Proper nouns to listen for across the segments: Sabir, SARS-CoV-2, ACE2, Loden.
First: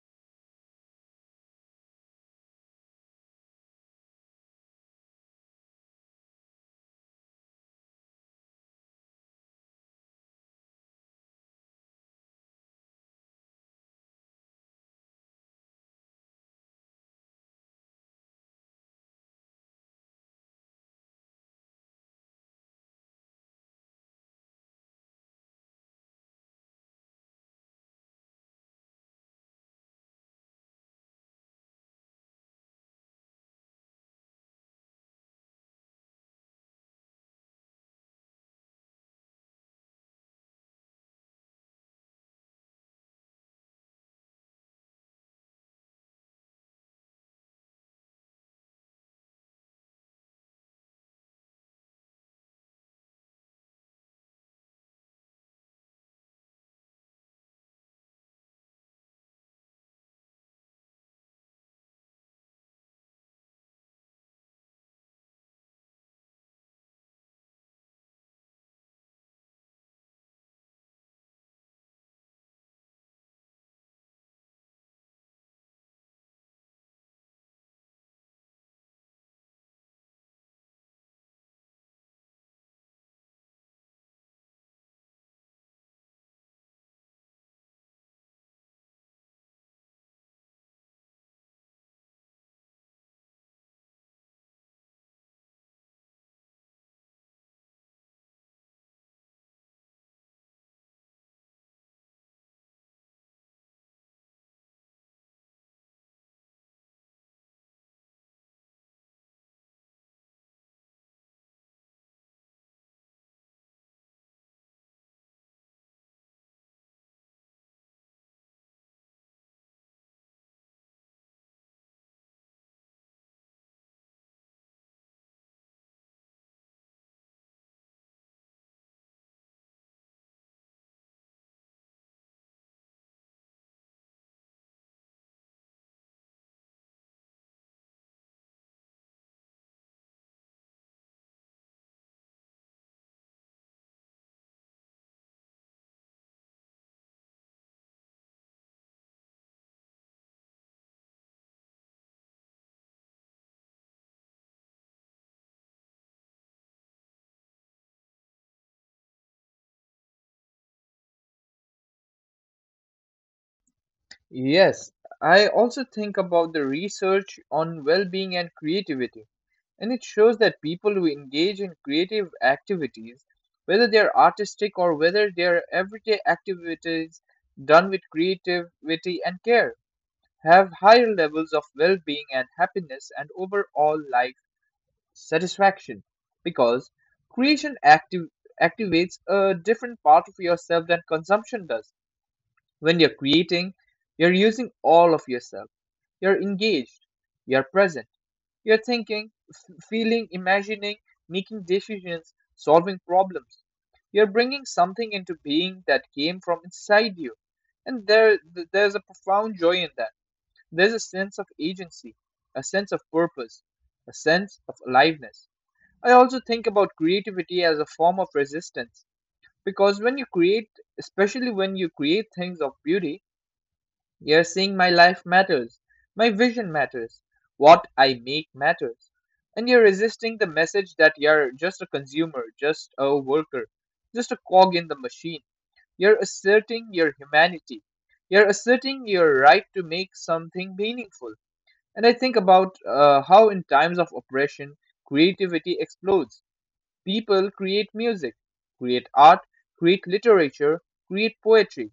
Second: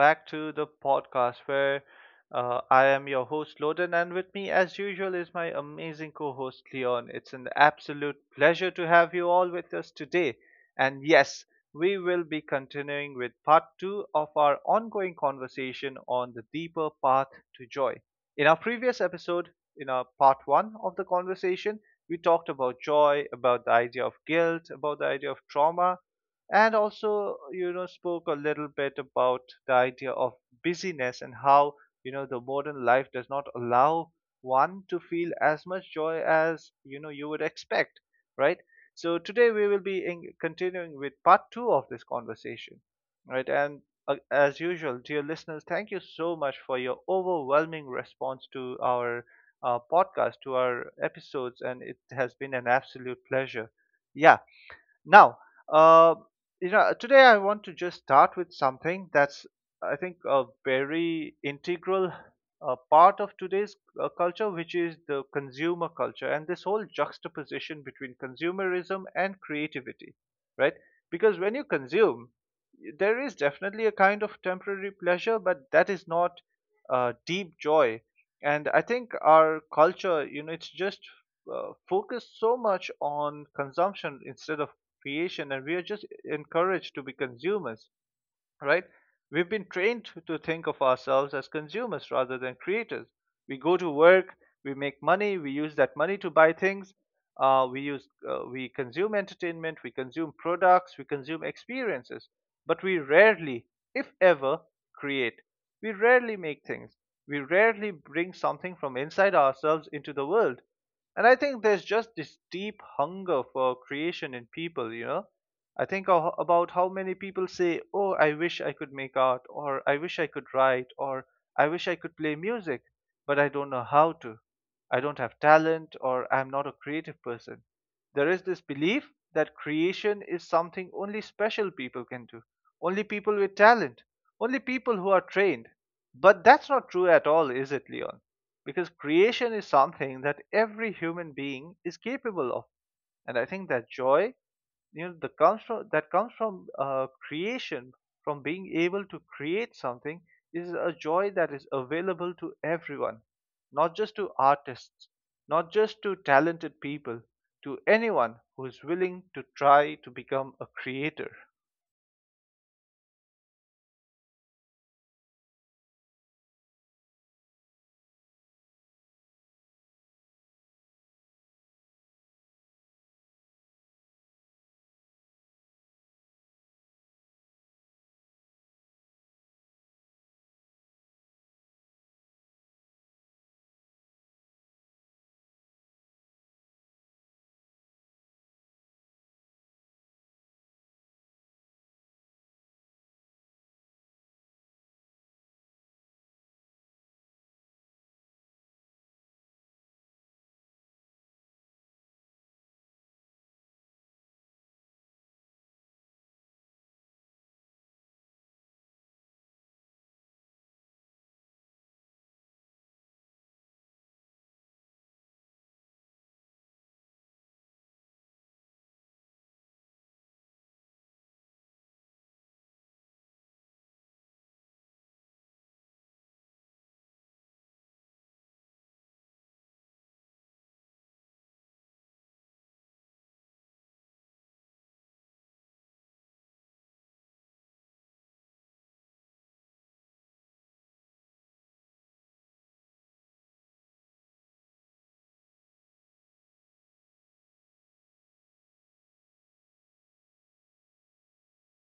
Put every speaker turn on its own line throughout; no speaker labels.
back to the podcast where I am your host, Loden. And with me, as usual, is my amazing co host, Leon. It's an absolute pleasure to have you all with us today. And yes, we will be continuing with part two of our ongoing conversation on the deeper path to joy. In our previous episode, in our part one of the conversation, we talked about joy, about the idea of guilt, about the idea of trauma, and also spoke a little bit about the idea of busyness, and how the modern life does not allow one to feel as much joy as you would expect, right? So today we will be continuing with part 2 of this conversation, right. And as usual, dear listeners, thank you so much for your overwhelming response to our podcast, to our episodes, and it has been an absolute pleasure. Yeah. now, uh, today I want to just start with something that's, I think, a very integral part of today's culture, which is the consumer culture and this whole juxtaposition between consumerism and creativity, right? Because when you consume, there is definitely a kind of temporary pleasure, but that is not deep joy. And I think our culture, you know, it's just focused so much on consumption instead of creation, and we are just encouraged to be consumers, right? We've been trained to think of ourselves as consumers rather than creators. We go to work, we make money, we use that money to buy things. We use, we consume entertainment, we consume products, we consume experiences, but we rarely, if ever, create. We rarely make things. We rarely bring something from inside ourselves into the world. And I think there's just this deep hunger for creation in people, you know. I think about how many people say, oh, I wish I could make art, or I wish I could write, or I wish I could play music, but I don't know how to. I don't have talent, or I'm not a creative person. There is this belief that creation is something only special people can do, only people with talent, only people who are trained. But that's not true at all, is it, Leon? Because creation is something that every human being is capable of, and I think that joy, you know, the comes from, that comes from creation. From being able to create something is a joy that is available to everyone, not just to artists, not just to talented people, to anyone who is willing to try to become a creator.
Yes, I also think about the research on well being and creativity, and it shows that people who engage in creative activities, whether they're artistic or whether they're everyday activities done with creativity and care, have higher levels of well being and happiness and overall life satisfaction because creation active, activates a different part of yourself than consumption does when you're creating, you're using all of yourself. You're engaged, you're present, you're thinking, feeling, imagining, making decisions, solving problems. You're bringing something into being that came from inside you. And there's a profound joy in that. There's a sense of agency, a sense of purpose, a sense of aliveness. I also think about creativity as a form of resistance because when you create, especially when you create things of beauty, you're seeing my life matters, my vision matters, what I make matters. And you're resisting the message that you're just a consumer, just a worker, just a cog in the machine. You're asserting your humanity. You're asserting your right to make something meaningful. And I think about how, in times of oppression, creativity explodes. People create music, create art, create literature, create poetry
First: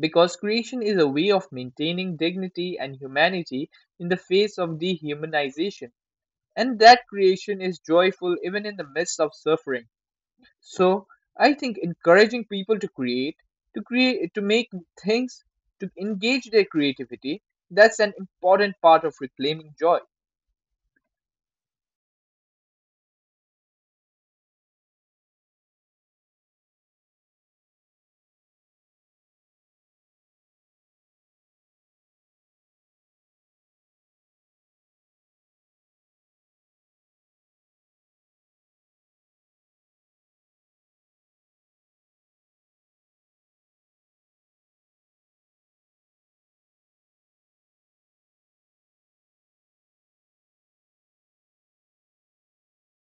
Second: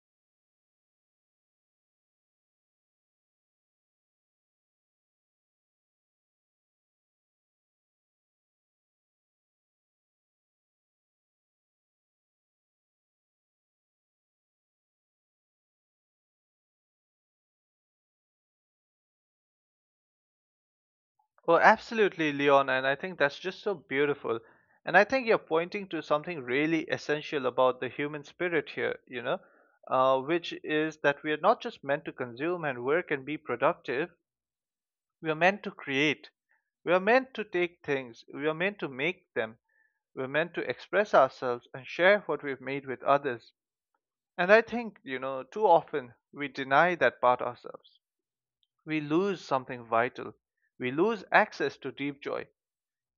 because creation is a way of maintaining dignity and humanity in the face of dehumanization, and that creation is joyful even in the midst of suffering. So, I think encouraging people to create, to make things, to engage their creativity, that's an important part of reclaiming joy.
Well, absolutely, Leon, and I think that's just so beautiful. And I think you're pointing to something really essential about the human spirit here, you know, which is that we are not just meant to consume and work and be productive, we are meant to create. We are meant to take things, we are meant to make them, we are meant to express ourselves and share what we've made with others. And I think, you know, too often we deny that part ourselves. We lose something vital, we lose access to deep joy.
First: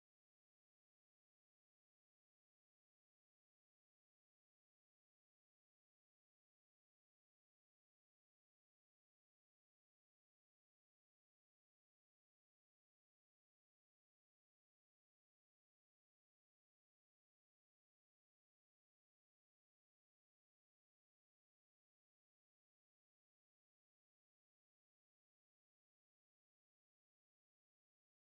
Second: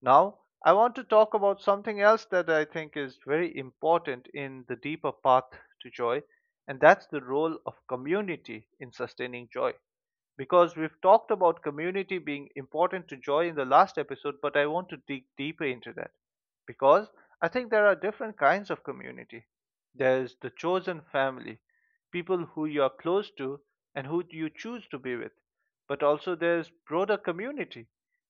Now, I want to talk about something else that I think is very important in the deeper path to joy, and that's the role of community in sustaining joy, because we've talked about community being important to joy in the last episode, but I want to dig deeper into that because I think there are different kinds of community. There's the chosen family, people who you are close to and who you choose to be with, but also there's broader community,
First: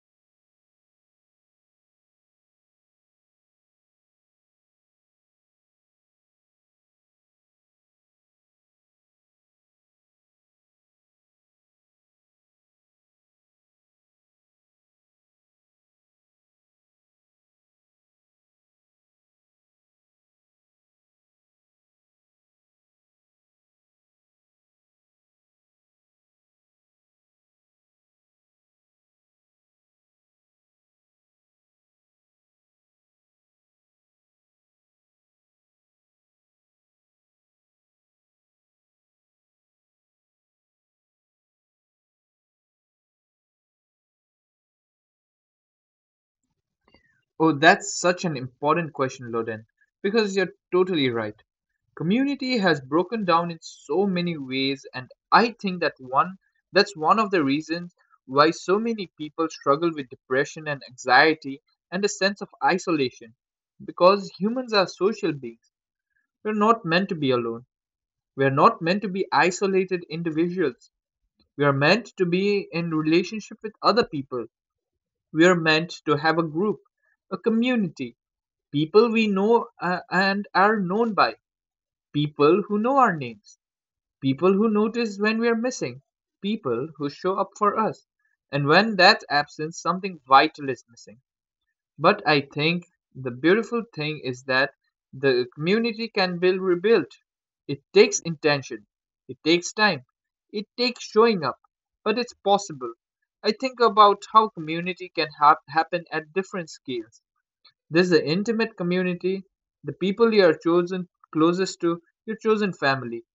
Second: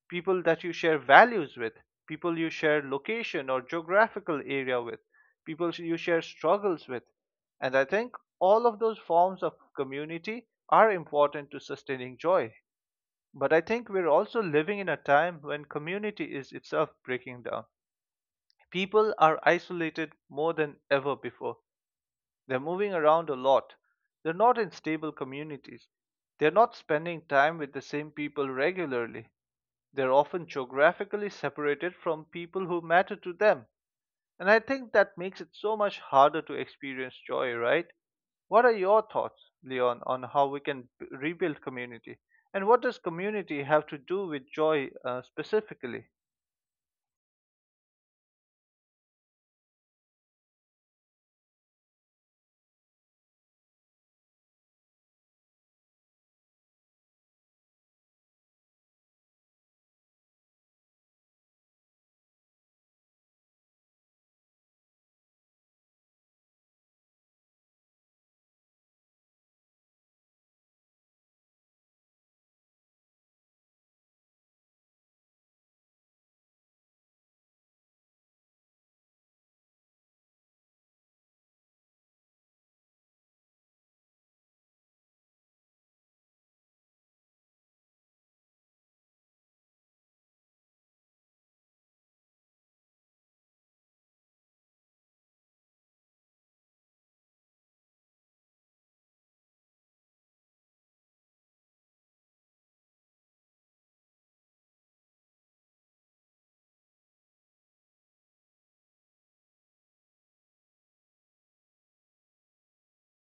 people that you share values with, people you share location or geographical area with, people you share struggles with, and I think all of those forms of community are important to sustaining joy. But I think we're also living in a time when community is itself breaking down. People are isolated more than ever before. They're moving around a lot. They're not in stable communities. They're not spending time with the same people regularly. They're often geographically separated from people who matter to them. And I think that makes it so much harder to experience joy, right? What are your thoughts, Leon, on how we can rebuild community? And what does community have to do with joy specifically?
Oh, that's such an important question, Loden, because you're totally right. Community has broken down in so many ways, and I think that one that's one of the reasons why so many people struggle with depression and anxiety and a sense of isolation, because humans are social beings. We're not meant to be alone. We're not meant to be isolated individuals. We are meant to be in relationship with other people. We are meant to have a community, people we know and are known by, people who know our names, people who notice when we are missing, people who show up for us. And when that's absent, something vital is missing. But I think the beautiful thing is that the community can be rebuilt. It takes intention, it takes time, it takes showing up, but it's possible. I think about how community can happen at different scales. There's the intimate community, the people you are chosen closest to, your chosen family,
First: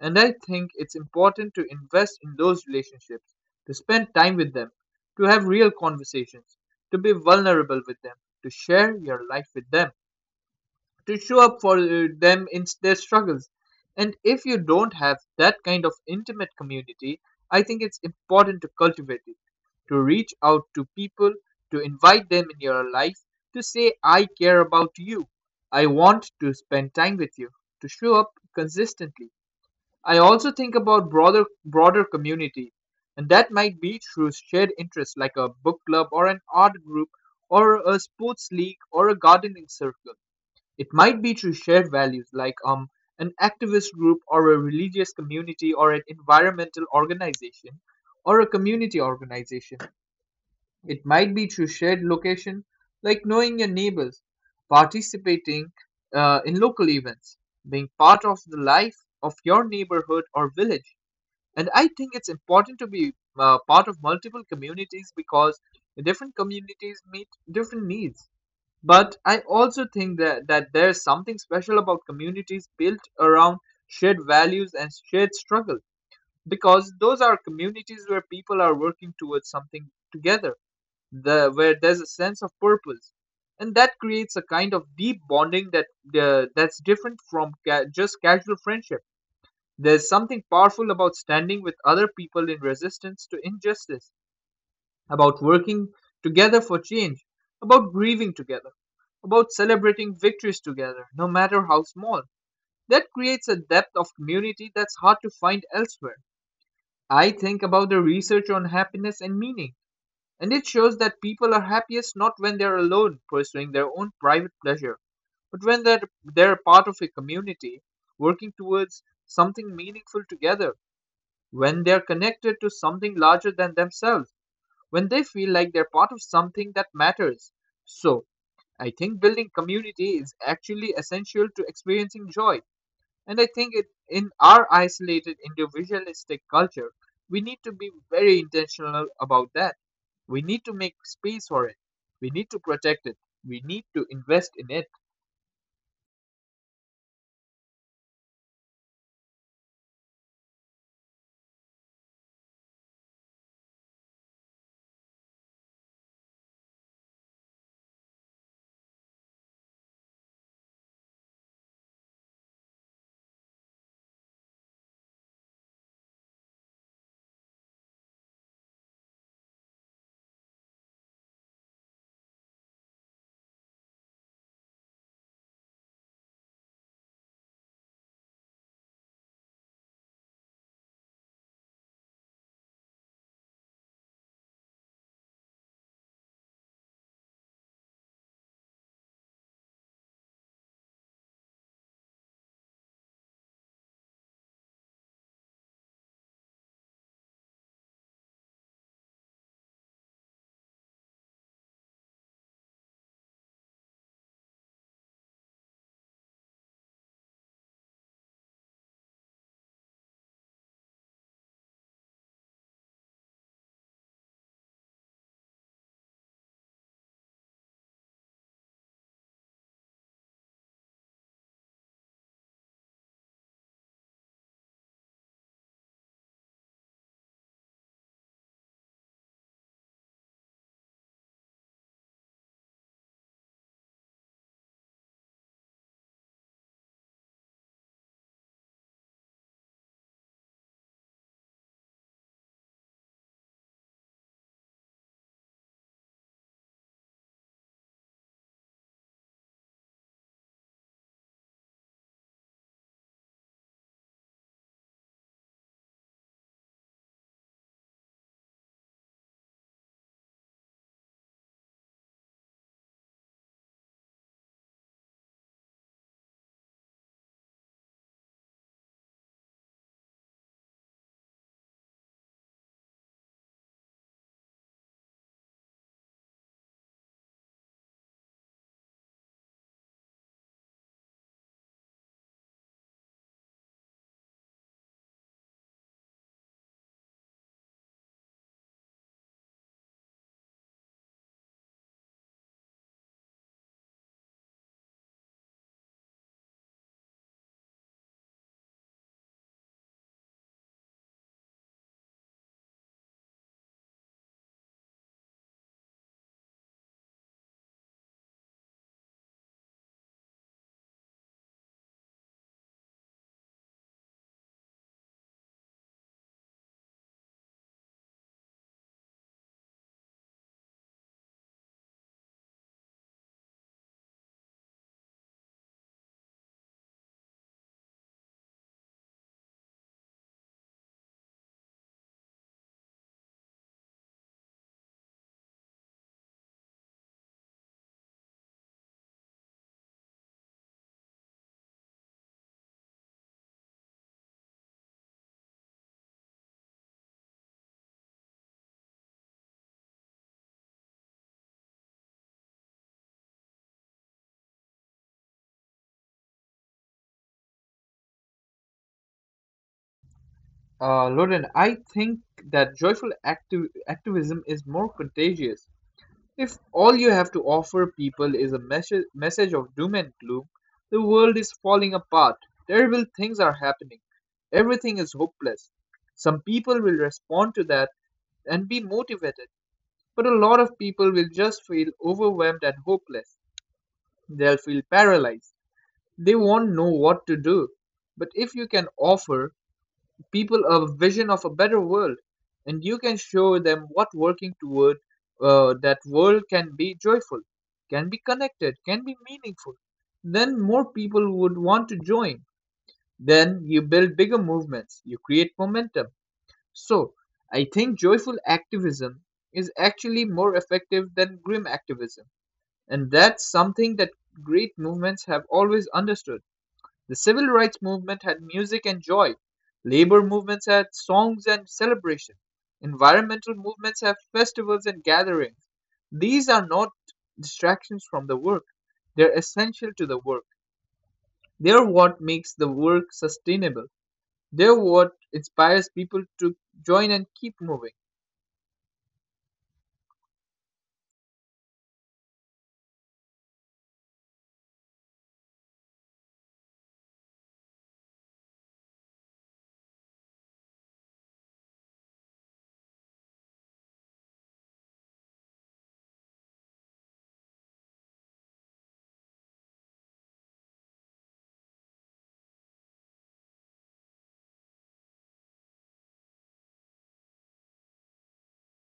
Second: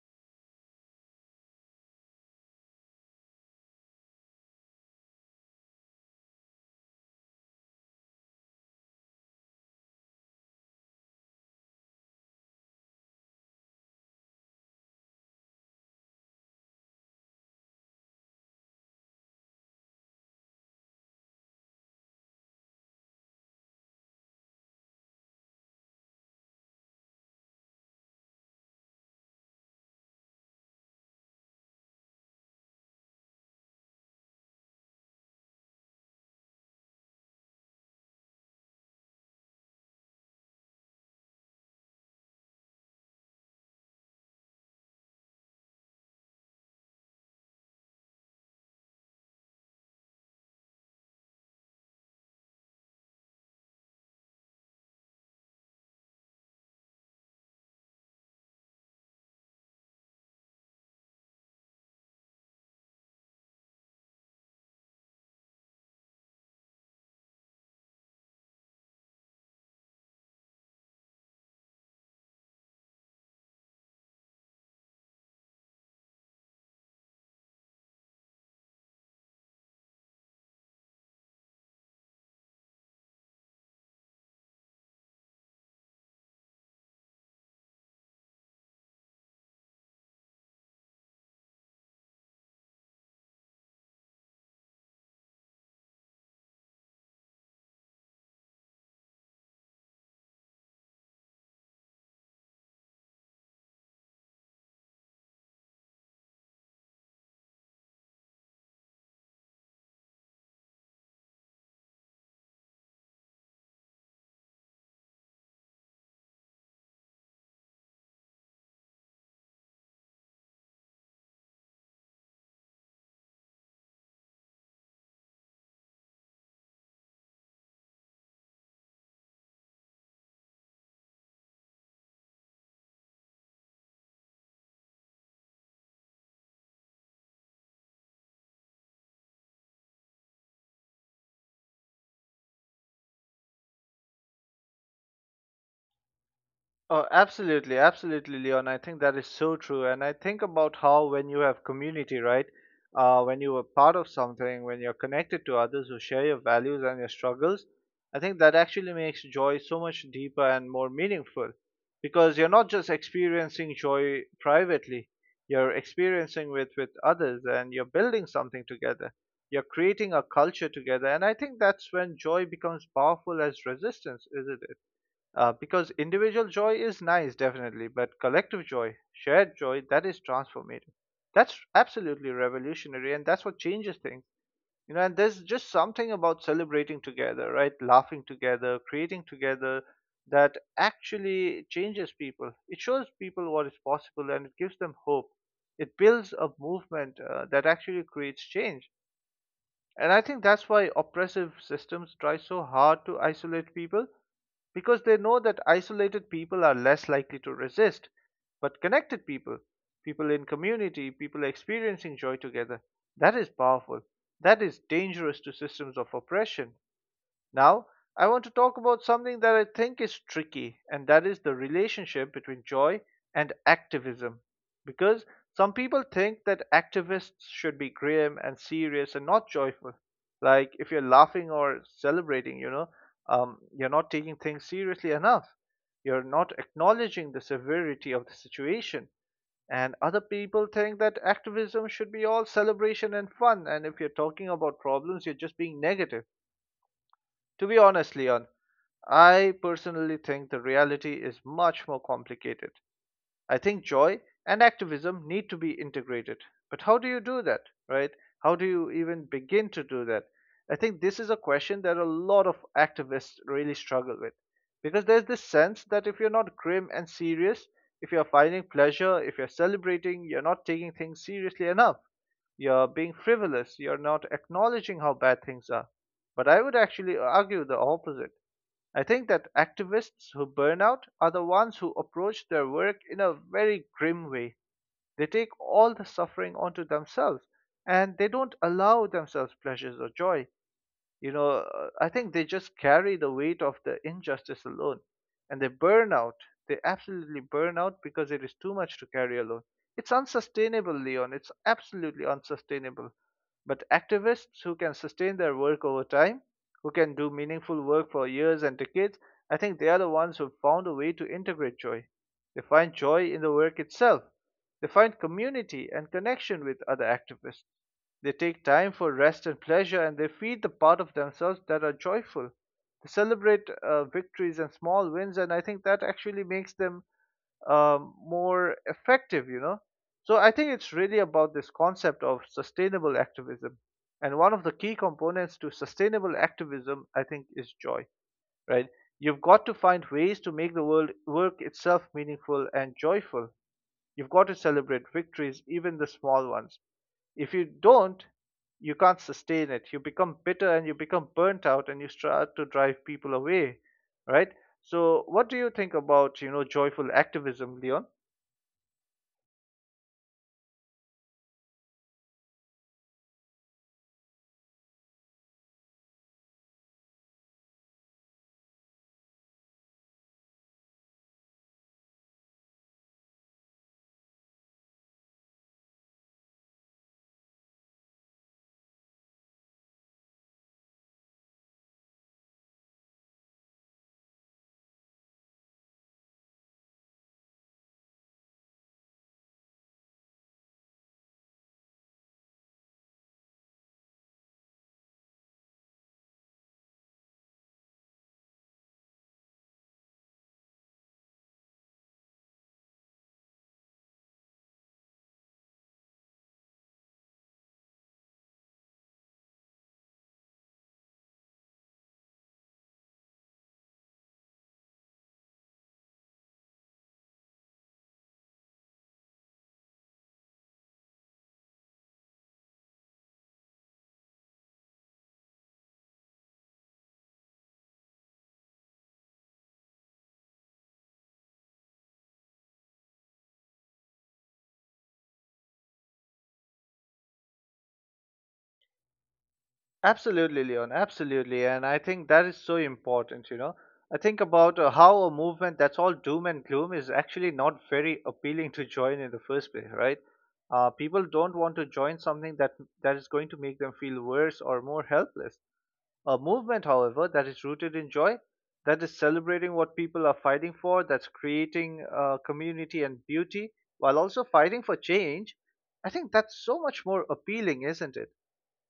and I think it's important to invest in those relationships, to spend time with them, to have real conversations, to be vulnerable with them, to share your life with them, to show up for them in their struggles. And if you don't have that kind of intimate community, I think it's important to cultivate it, to reach out to people, to invite them in your life, to say, I care about you. I want to spend time with you, to show up consistently. I also think about broader community, and that might be through shared interests like a book club or an art group or a sports league or a gardening circle. It might be through shared values like an activist group or a religious community or an environmental organization or a community organization. It might be through shared location like knowing your neighbors, participating in local events, being part of the life of your neighborhood or village. And I think it's important to be part of multiple communities because different communities meet different needs. But I also think that there's something special about communities built around shared values and shared struggle, because those are communities where people are working towards something together, where there's a sense of purpose, and that creates a kind of deep bonding that that's different from just casual friendship. There is something powerful about standing with other people in resistance to injustice, about working together for change, about grieving together, about celebrating victories together, no matter how small. That creates a depth of community that's hard to find elsewhere. I think about the research on happiness and meaning, and it shows that people are happiest not when they're alone pursuing their own private pleasure, but when they're part of a community working towards something meaningful together, when they're connected to something larger than themselves, when they feel like they're part of something that matters. So, I think building community is actually essential to experiencing joy. And I think in our isolated individualistic culture, we need to be very intentional about that. We need to make space for it. We need to protect it. We need to invest in it.
Oh, absolutely, absolutely, Leon. I think that is so true. And I think about how when you have community, right? When you are part of something, when you're connected to others who share your values and your struggles, I think that actually makes joy so much deeper and more meaningful because you're not just experiencing joy privately, you're experiencing with others, and you're building something together. You're creating a culture together. And I think that's when joy becomes powerful as resistance, isn't it? Because individual joy is nice, definitely, but collective joy, shared joy, that is transformative. That's absolutely revolutionary, and that's what changes things. You know, and there's just something about celebrating together, right? Laughing together, creating together, that actually changes people. It shows people what is possible, and it gives them hope. It builds a movement that actually creates change. And I think that's why oppressive systems try so hard to isolate people, because they know that isolated people are less likely to resist. But connected people, people in community, people experiencing joy together, that is powerful. That is dangerous to systems of oppression. Now, I want to talk about something that I think is tricky, and that is the relationship between joy and activism. Because some people think that activists should be grim and serious and not joyful. Like, if you're laughing or celebrating, you know, you're not taking things seriously enough. You're not acknowledging the severity of the situation. And other people think that activism should be all celebration and fun. And if you're talking about problems, you're just being negative. To be honest, Leon, I personally think the reality is much more complicated. I think joy and activism need to be integrated. But how do you do that, right? How do you even begin to do that? I think this is a question that a lot of activists really struggle with, because there's this sense that if you're not grim and serious, if you're finding pleasure, if you're celebrating, you're not taking things seriously enough. You're being frivolous. You're not acknowledging how bad things are. But I would actually argue the opposite. I think that activists who burn out are the ones who approach their work in a very grim way. They take all the suffering onto themselves, and they don't allow themselves pleasures or joy. You know, I think they just carry the weight of the injustice alone, and they burn out. They absolutely burn out because it is too much to carry alone. It's unsustainable, Leon. It's absolutely unsustainable. But activists who can sustain their work over time, who can do meaningful work for years and decades, I think they are the ones who found a way to integrate joy. They find joy in the work itself. They find community and connection with other activists. They take time for rest and pleasure, and they feed the part of themselves that are joyful. They celebrate victories and small wins, and I think that actually makes them more effective, you know. So I think it's really about this concept of sustainable activism. And one of the key components to sustainable activism, I think, is joy, right? You've got to find ways to make the world work itself meaningful and joyful. You've got to celebrate victories, even the small ones. If you don't, you can't sustain it. You become bitter, and you become burnt out, and you start to drive people away, right? So, what do you think about, you know, joyful activism, Leon?
Lauren, I think that activism is more contagious. If all you have to offer people is a message of doom and gloom, the world is falling apart. Terrible things are happening. Everything is hopeless. Some people will respond to that and be motivated, but a lot of people will just feel overwhelmed and hopeless. They'll feel paralyzed. They won't know what to do. But if you can offer people a vision of a better world, and you can show them what working toward that world can be joyful, can be connected, can be meaningful, then more people would want to join, then you build bigger movements, you create momentum. So I think joyful activism is actually more effective than grim activism, and that's something that great movements have always understood. The civil rights movement had music and joy, labor movements had songs and celebration, environmental movements have festivals and gatherings. These are not distractions from the work, they're essential to the work. They're what makes the work sustainable. They're what inspires people to join and keep moving.
Absolutely, Leon. Absolutely. And I think that is so important, you know. I think about how a movement that's all doom and gloom is actually not very appealing to join in the first place, right? People don't want to join something that is going to make them feel worse or more helpless. A movement, however, that is rooted in joy, that is celebrating what people are fighting for, that's creating community and beauty while also fighting for change, I think that's so much more appealing, isn't it?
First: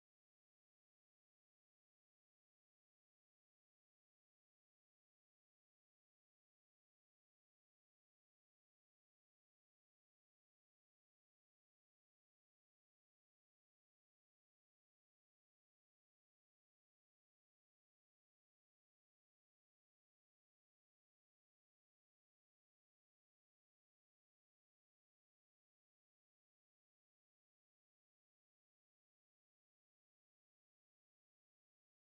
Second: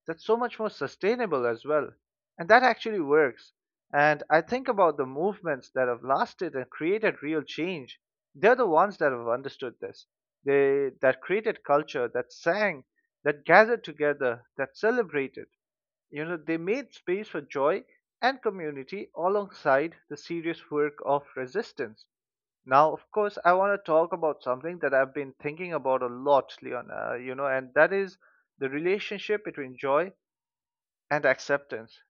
That's so much more sustainable as well. And that actually works. And I think about the movements that have lasted and created real change. They're the ones that have understood this. They that created culture, that sang, that gathered together, that celebrated. You know, they made space for joy and community alongside the serious work of resistance. Now, of course, I want to talk about something that I've been thinking about a lot, Leon, and that is the relationship between joy and acceptance,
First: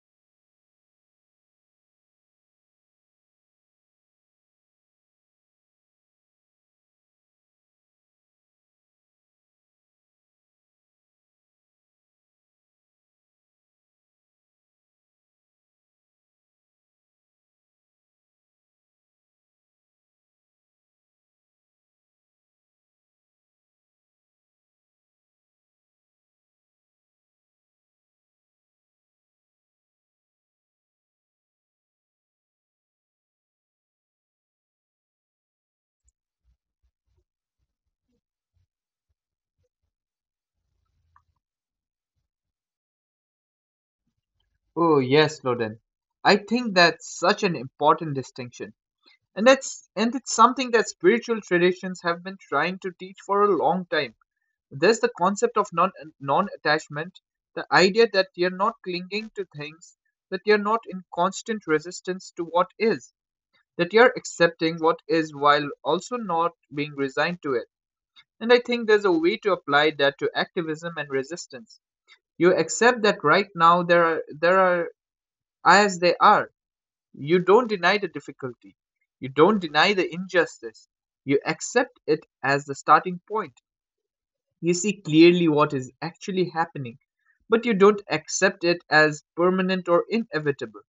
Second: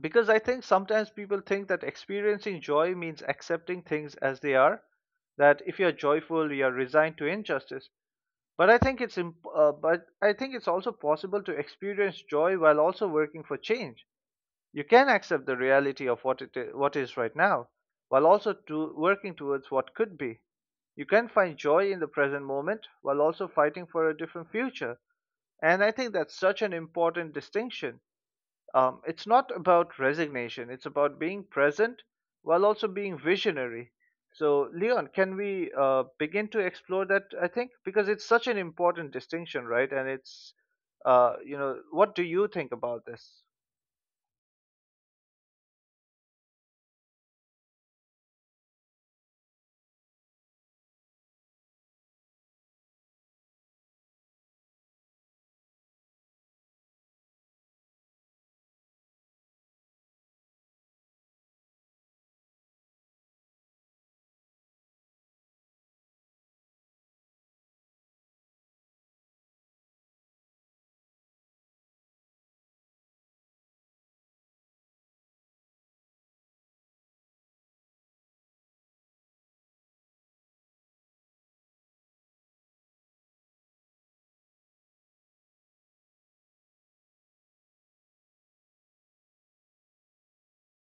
because I think sometimes people think that experiencing joy means accepting things as they are, that if you're joyful you're resigned to injustice. But I think it's imp- but I think it's also possible to experience joy while also working for change. You can accept the reality of what it is, what is right now, while also to working towards what could be. You can find joy in the present moment while also fighting for a different future. And I think that's such an important distinction. Um, it's not about resignation, it's about being present while also being visionary. So, Leon, can we begin to explore that? I think because it's such an important distinction, right? And it's, what do you think about this?
Oh, yes, Loden. I think that's such an important distinction. And it's something that spiritual traditions have been trying to teach for a long time. There's the concept of non attachment, the idea that you're not clinging to things, that you're not in constant resistance to what is, that you're accepting what is while also not being resigned to it. And I think there's a way to apply that to activism and resistance. You accept that right now there are as they are. You don't deny the difficulty. You don't deny the injustice. You accept it as the starting point. You see clearly what is actually happening, but you don't accept it as permanent or inevitable.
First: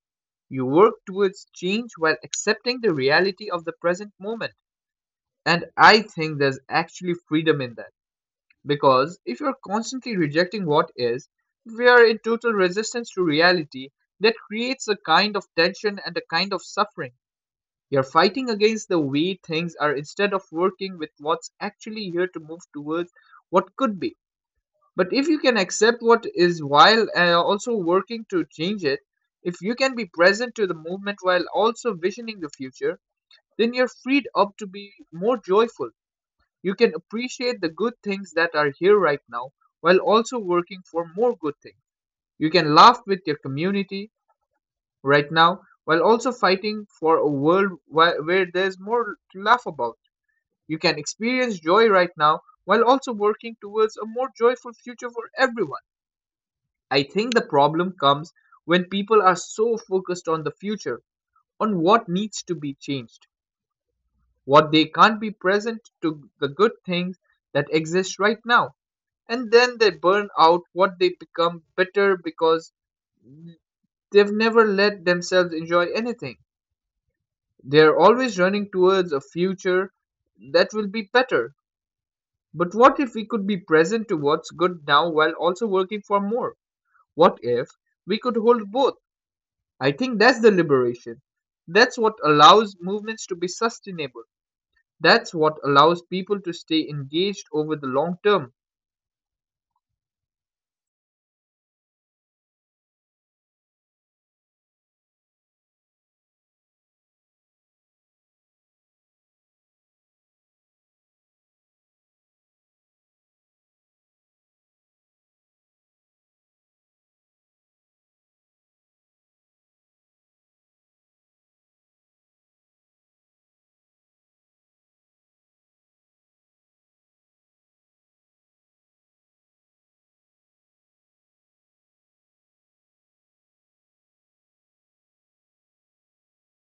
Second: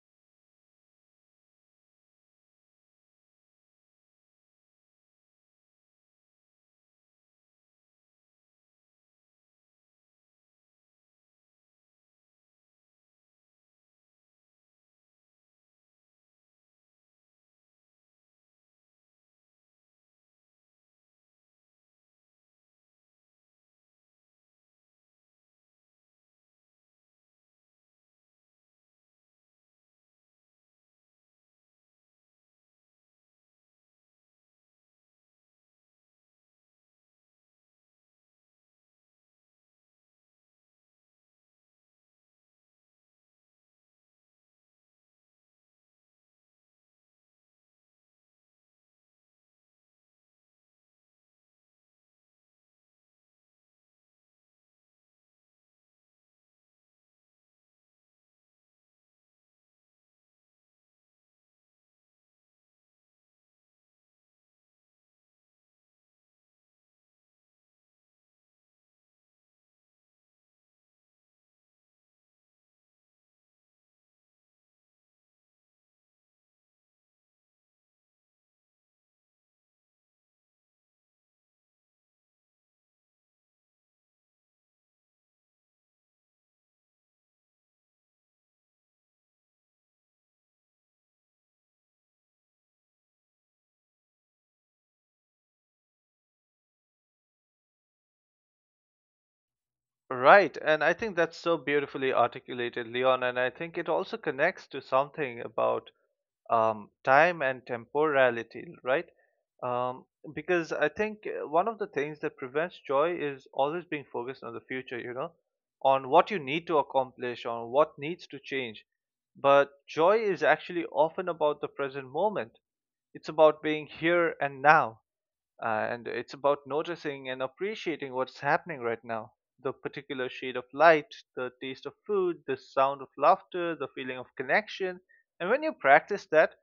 You work towards change while accepting the reality of the present moment. And I think there's actually freedom in that. Because if you're constantly rejecting what is, we are in total resistance to reality, that creates a kind of tension and a kind of suffering. You're fighting against the way things are instead of working with what's actually here to move towards what could be. But if you can accept what is while also working to change it, if you can be present to the movement while also visioning the future, then you're freed up to be more joyful. You can appreciate the good things that are here right now while also working for more good things. You can laugh with your community right now while also fighting for a world where there's more to laugh about. You can experience joy right now while also working towards a more joyful future for everyone. I think the problem comes when people are so focused on the future, on what needs to be changed, what they can't be present to the good things that exist right now. And then they burn out, what they become bitter, because they've never let themselves enjoy anything. They're always running towards a future that will be better. But what if we could be present to what's good now while also working for more? What if we could hold both? I think that's the liberation. That's what allows movements to be sustainable. That's what allows people to stay engaged over the long term.
Right. And I think that's so beautifully articulated, Leon. And I think it also connects to something about time and temporality, right? Um, because I think one of the things that prevents joy is always being focused on the future, you know, on what you need to accomplish, on what needs to change. But joy is actually often about the present moment. It's about being here and now, and it's about noticing and appreciating what's happening right now, the particular shade of light, the taste of food, the sound of laughter, the feeling of connection. And when you practice that,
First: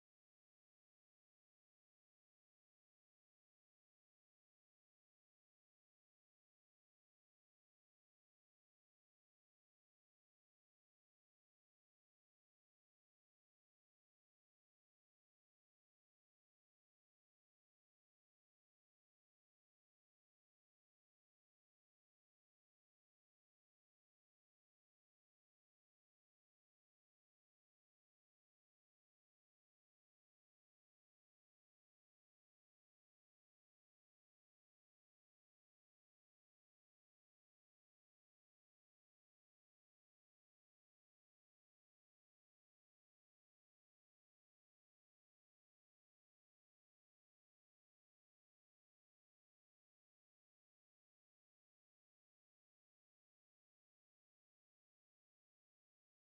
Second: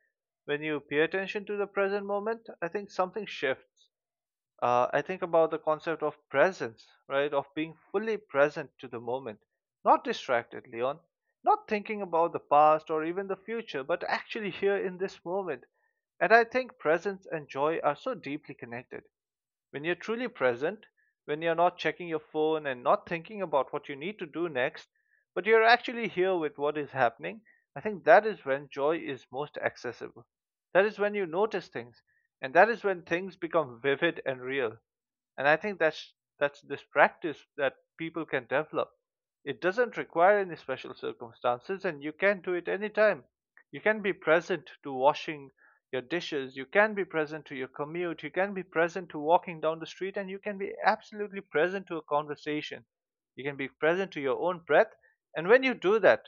when you pay attention to the present moment, I think something shifts. I think about the concept of presence, right? Of being fully present to the moment, not distracted, Leon, not thinking about the past or even the future, but actually here in this moment. And I think presence and joy are so deeply connected. When you're truly present, when you're not checking your phone and not thinking about what you need to do next, but you're actually here with what is happening, I think that is when joy is most accessible. That is when you notice things, and that is when things become vivid and real. And I think that's this practice that people can develop. It doesn't require any special circumstances, and you can do it anytime. You can be present to washing your dishes. You can be present to your commute. You can be present to walking down the street, and you can be absolutely present to a conversation. You can be present to your own breath. And when you do that,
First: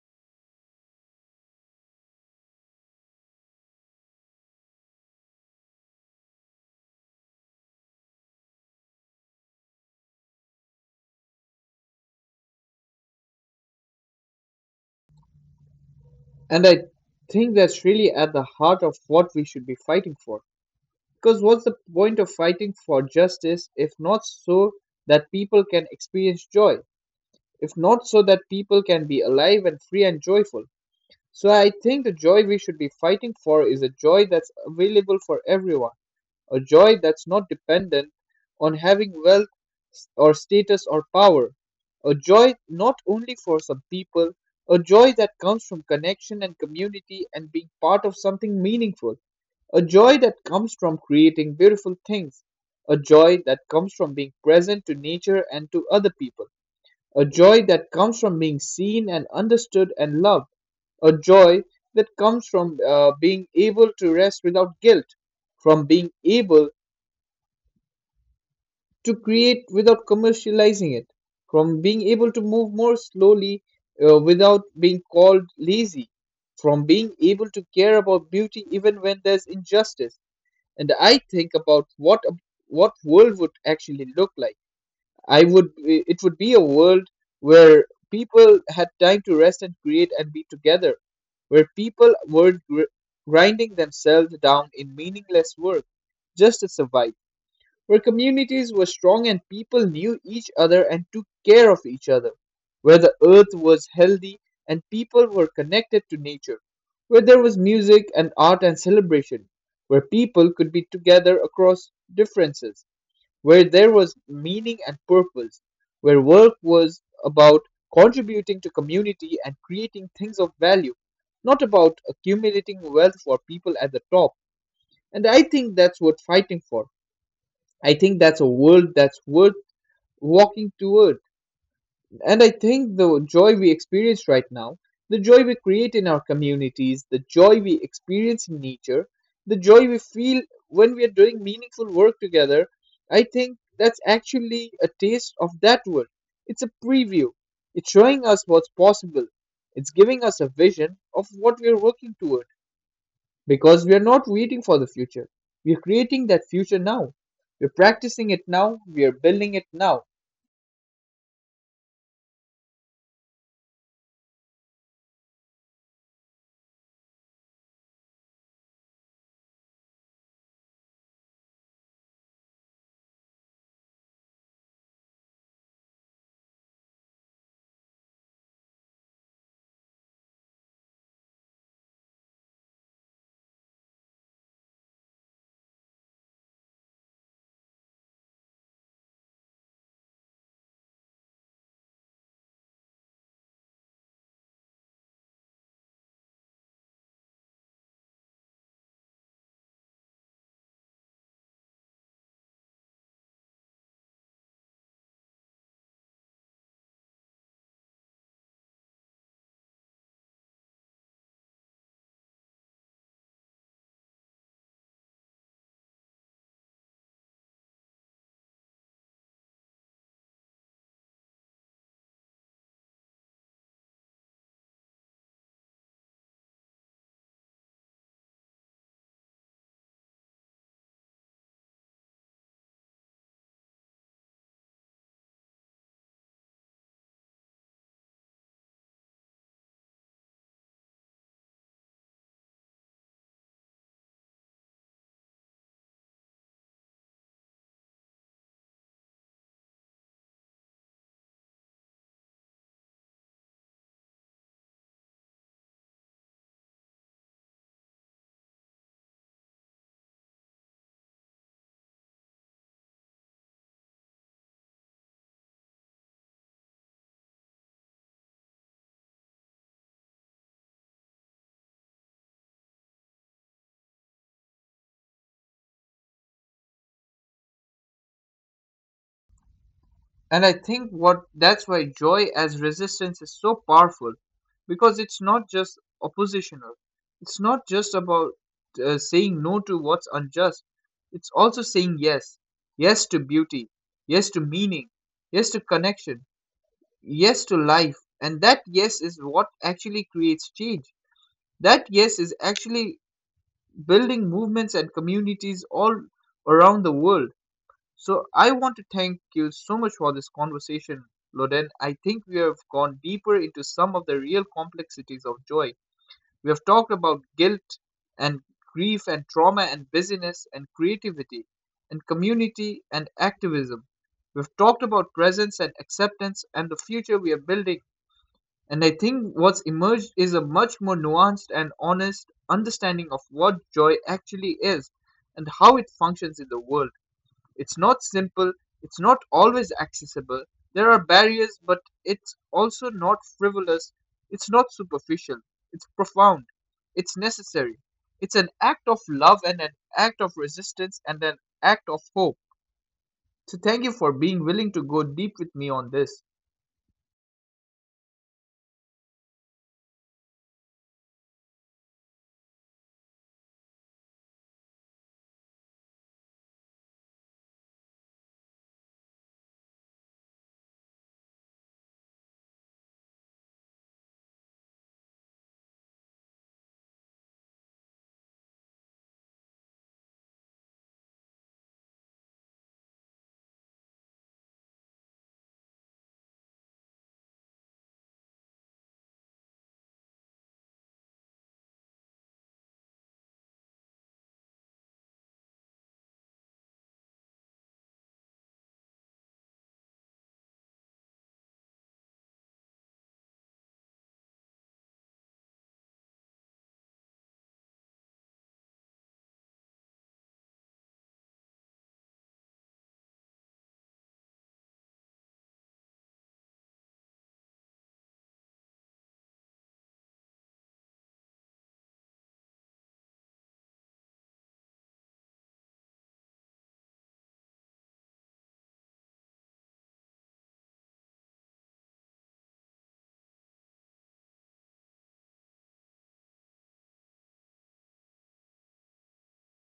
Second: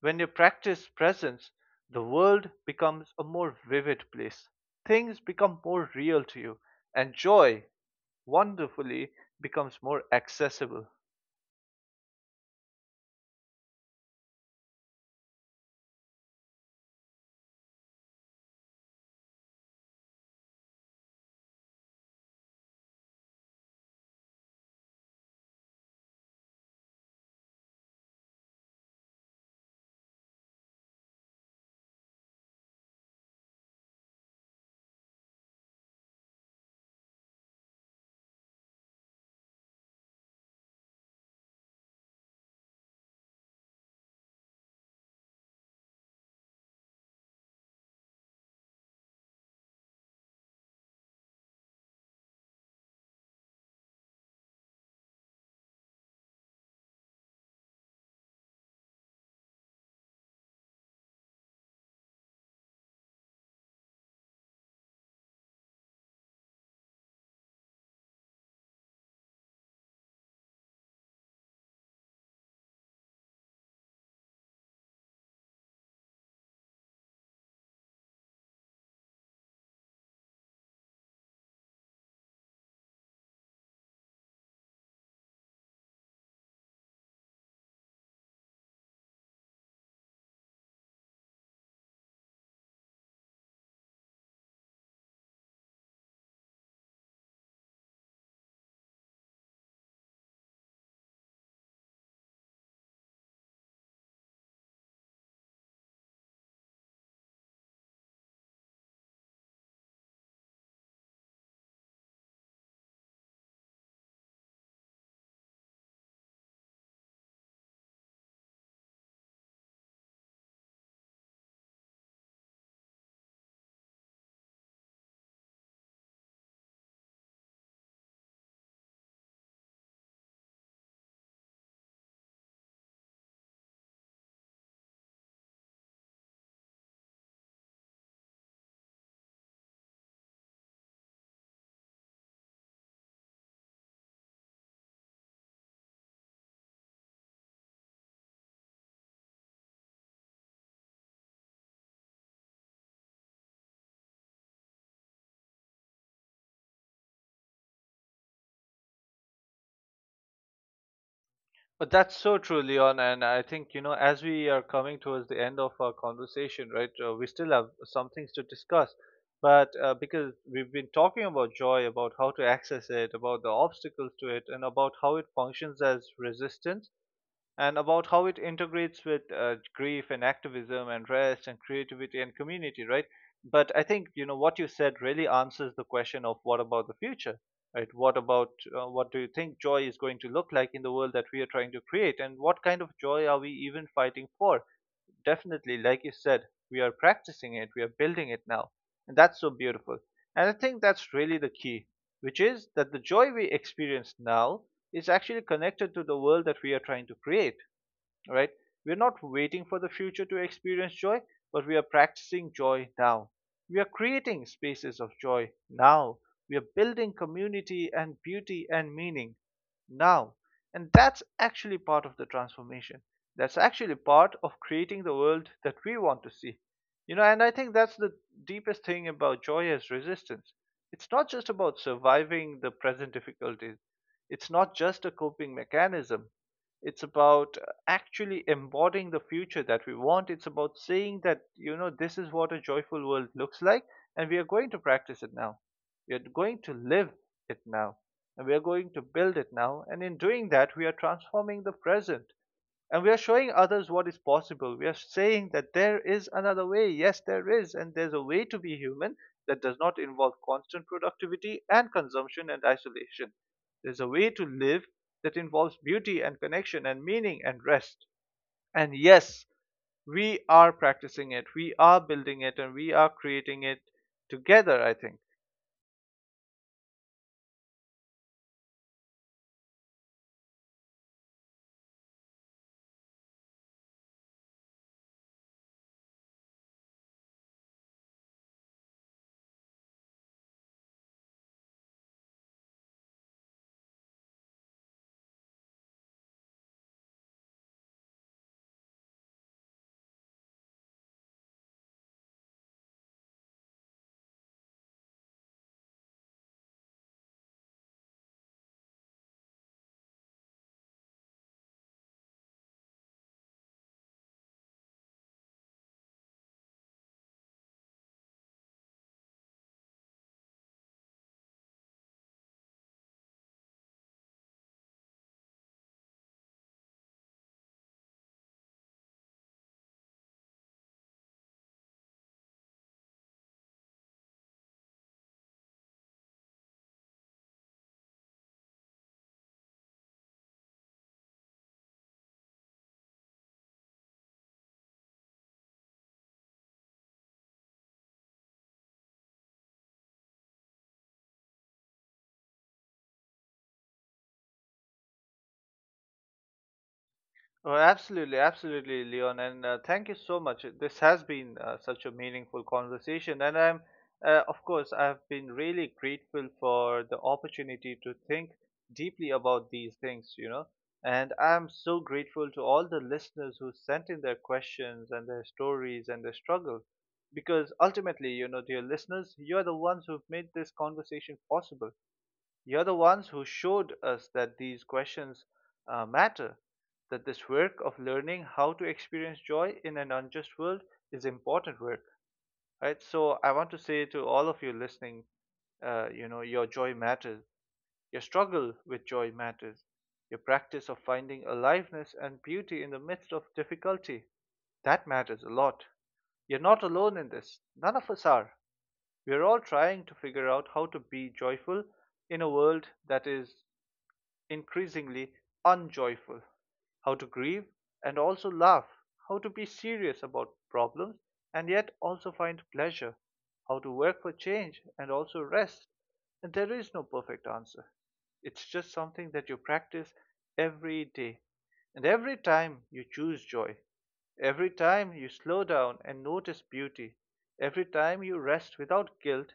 when you practice presence, the world becomes a more vivid place, things become more real to you, and joy, wonderfully, becomes more accessible.
And I think that's really at the heart of what we should be fighting for. Because what's the point of fighting for justice if not so that people can experience joy? If not so that people can be alive and free and joyful? So I think the joy we should be fighting for is a joy that's available for everyone, a joy that's not dependent on having wealth or status or power, a joy not only for some people, a joy that comes from connection and community and being part of something meaningful, a joy that comes from creating beautiful things, a joy that comes from being present to nature and to other people, a joy that comes from being seen and understood and loved, a joy that comes from being able to rest without guilt, from being able to create without commercializing it, from being able to move more slowly without being called lazy, from being able to care about beauty even when there's injustice. And I think about what world would actually look like. I would It would be a world where people had time to rest and create and be together, where people weren't grinding themselves down in meaningless work just to survive, where communities were strong and people knew each other and took care of each other, where the earth was healthy and people were connected to nature, where there was music and art and celebration, where people could be together across differences, where there was meaning and purpose, where work was about contributing to community and creating things of value, not about accumulating wealth for people at the top. And I think that's a world that's worth walking toward. And I think the joy we experience right now, the joy we create in our communities, the joy we experience in nature, the joy we feel when we are doing meaningful work together, I think that's actually a taste of that world. It's a preview. It's showing us what's possible. It's giving us a vision of what we're working toward. Because we are not waiting for the future. We are creating that future now. We're practicing it now. We are building it now.
But that's so true, Leon. And I think, you know, as we are coming towards the end of our conversation, right, we still have some things to discuss. But because we've been talking about joy, about how to access it, about the obstacles to it, and about how it functions as resistance, and about how it integrates with grief and activism and rest and creativity and community, right? But I think you know what you said really answers the question of what about the future, right? What about what do you think joy is going to look like in the world that we are trying to create, and what kind of joy are we even fighting for? Definitely, like you said, we are practicing it, we are building it now, and that's so beautiful. And I think that's really the key, which is that the joy we experience now is actually connected to the world that we are trying to create, right? We're not waiting for the future to experience joy, but we are practicing joy now. We are creating spaces of joy now. We are building community and beauty and meaning now. And that's actually part of the transformation. That's actually part of creating the world that we want to see. You know, and I think that's the deepest thing about joy as resistance. It's not just about surviving the present difficulties, it's not just a coping mechanism, it's about actually embodying the future that we want. It's about saying that, you know, this is what a joyful world looks like, and we are going to practice it now. We are going to live it now, and we are going to build it now. And in doing that, we are transforming the present. And we are showing others what is possible. We are saying that there is another way. Yes, there is. And there's a way to be human that does not involve constant productivity and consumption and isolation. There's a way to live that involves beauty and connection and meaning and rest. And yes, we are practicing it. We are building it and we are creating it together, I think.
And I think what that's why joy as resistance is so powerful, because it's not just oppositional. It's not just about saying no to what's unjust. It's also saying yes. Yes to beauty. Yes to meaning. Yes to connection. Yes to life. And that yes is what actually creates change. That yes is actually building movements and communities all around the world. So I want to thank you so much for this conversation, Loden. I think we have gone deeper into some of the real complexities of joy. We have talked about guilt and grief and trauma and busyness and creativity and community and activism. We've talked about presence and acceptance and the future we are building, and I think what's emerged is a much more nuanced and honest understanding of what joy actually is and how it functions in the world. It's not simple, it's not always accessible. There are barriers, but it's also not frivolous, it's not superficial, it's profound, it's necessary. It's an act of love and an act of resistance and an act of hope. So, thank you for being willing to go deep with me on this.
Oh, absolutely, absolutely, Leon, and thank you so much. This has been such a meaningful conversation, and I'm, of course, I've been really grateful for the opportunity to think deeply about these things, you know. And I'm so grateful to all the listeners who sent in their questions and their stories and their struggles, because ultimately, you know, dear listeners, you're the ones who've made this conversation possible. You're the ones who showed us that these questions matter, that this work of learning how to experience joy in an unjust world is important work, right? So I want to say to all of you listening, your joy matters, your struggle with joy matters, your practice of finding aliveness and beauty in the midst of difficulty, that matters a lot. You're not alone in this. None of us are. We're all trying to figure out how to be joyful in a world that is increasingly unjoyful, how to grieve and also laugh, how to be serious about problems and yet also find pleasure, how to work for change and also rest. And there is no perfect answer. It's just something that you practice every day. And every time you choose joy, every time you slow down and notice beauty, every time you rest without guilt,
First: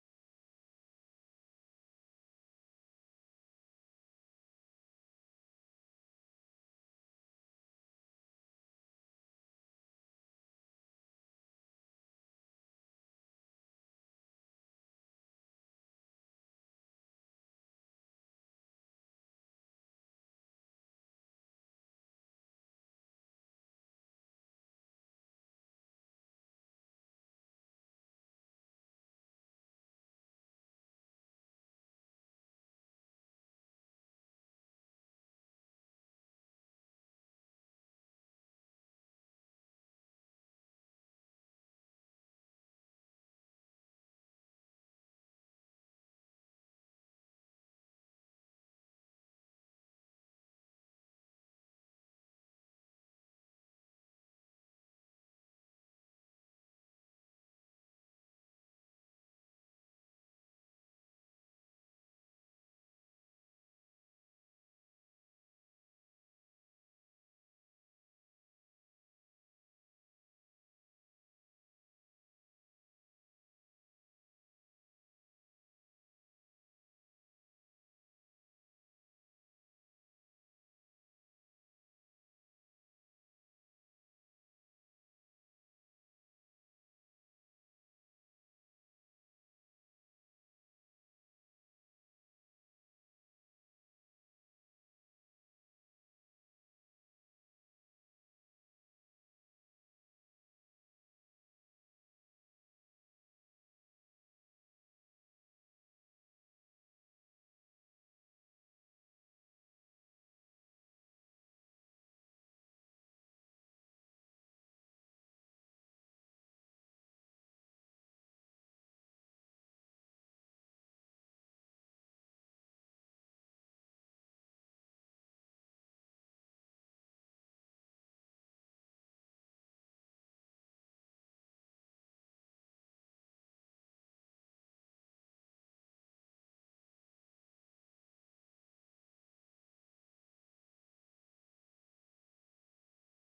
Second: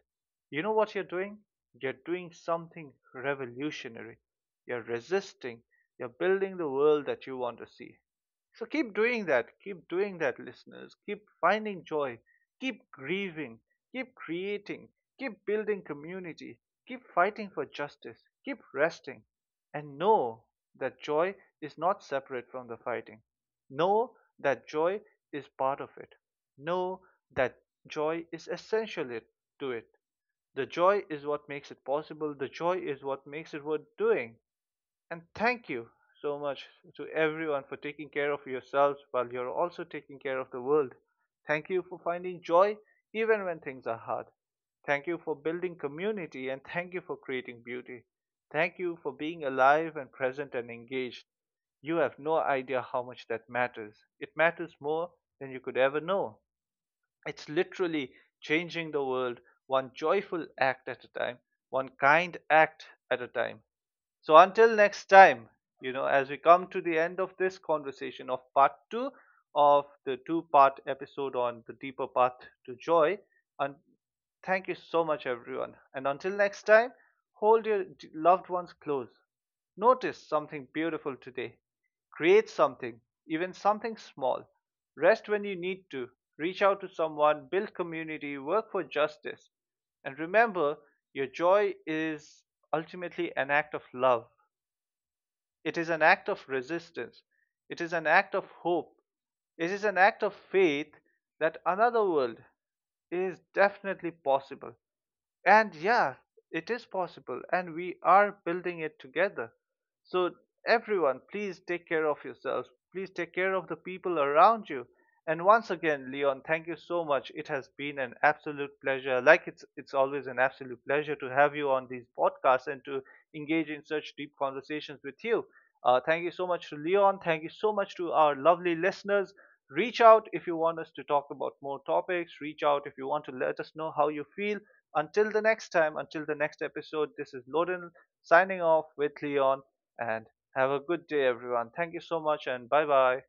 you know what you're doing? You're doing something revolutionary. You're resisting. You're building the world that you want to see. So keep doing that. Keep doing that, listeners. Keep finding joy. Keep grieving. Keep creating. Keep building community. Keep fighting for justice. Keep resting. And know that joy is not separate from the fighting. Know that joy is part of it. Know that joy is essential to it. The joy is what makes it possible. The joy is what makes it worth doing. And thank you so much to everyone for taking care of yourselves while you're also taking care of the world. Thank you for finding joy even when things are hard. Thank you for building community and thank you for creating beauty. Thank you for being alive and present and engaged. You have no idea how much that matters. It matters more than you could ever know. It's literally changing the world one joyful act at a time, one kind act at a time. So until next time, you know, as we come to the end of this conversation of part two of the two-part episode on the deeper path to joy, and thank you so much, everyone. And until next time, hold your loved ones close. Notice something beautiful today. Create something, even something small. Rest when you need to. Reach out to someone, build community, work for justice. And remember, your joy is ultimately an act of love. It is an act of resistance. It is an act of hope. It is an act of faith that another world is definitely possible. And yeah, it is possible, and we are building it together. So, everyone, please take care of yourselves. Please take care of the people around you. And once again, Leon, thank you so much. It has been an absolute pleasure. Like it's always an absolute pleasure to have you on these podcasts and to engage in such deep conversations with you. Thank you so much to Leon. Thank you so much to our lovely listeners. Reach out if you want us to talk about more topics. Reach out if you want to let us know how you feel until the next time, until the next episode, this is Loden signing off with Leon, and have a good day, everyone. Thank you so much and bye bye.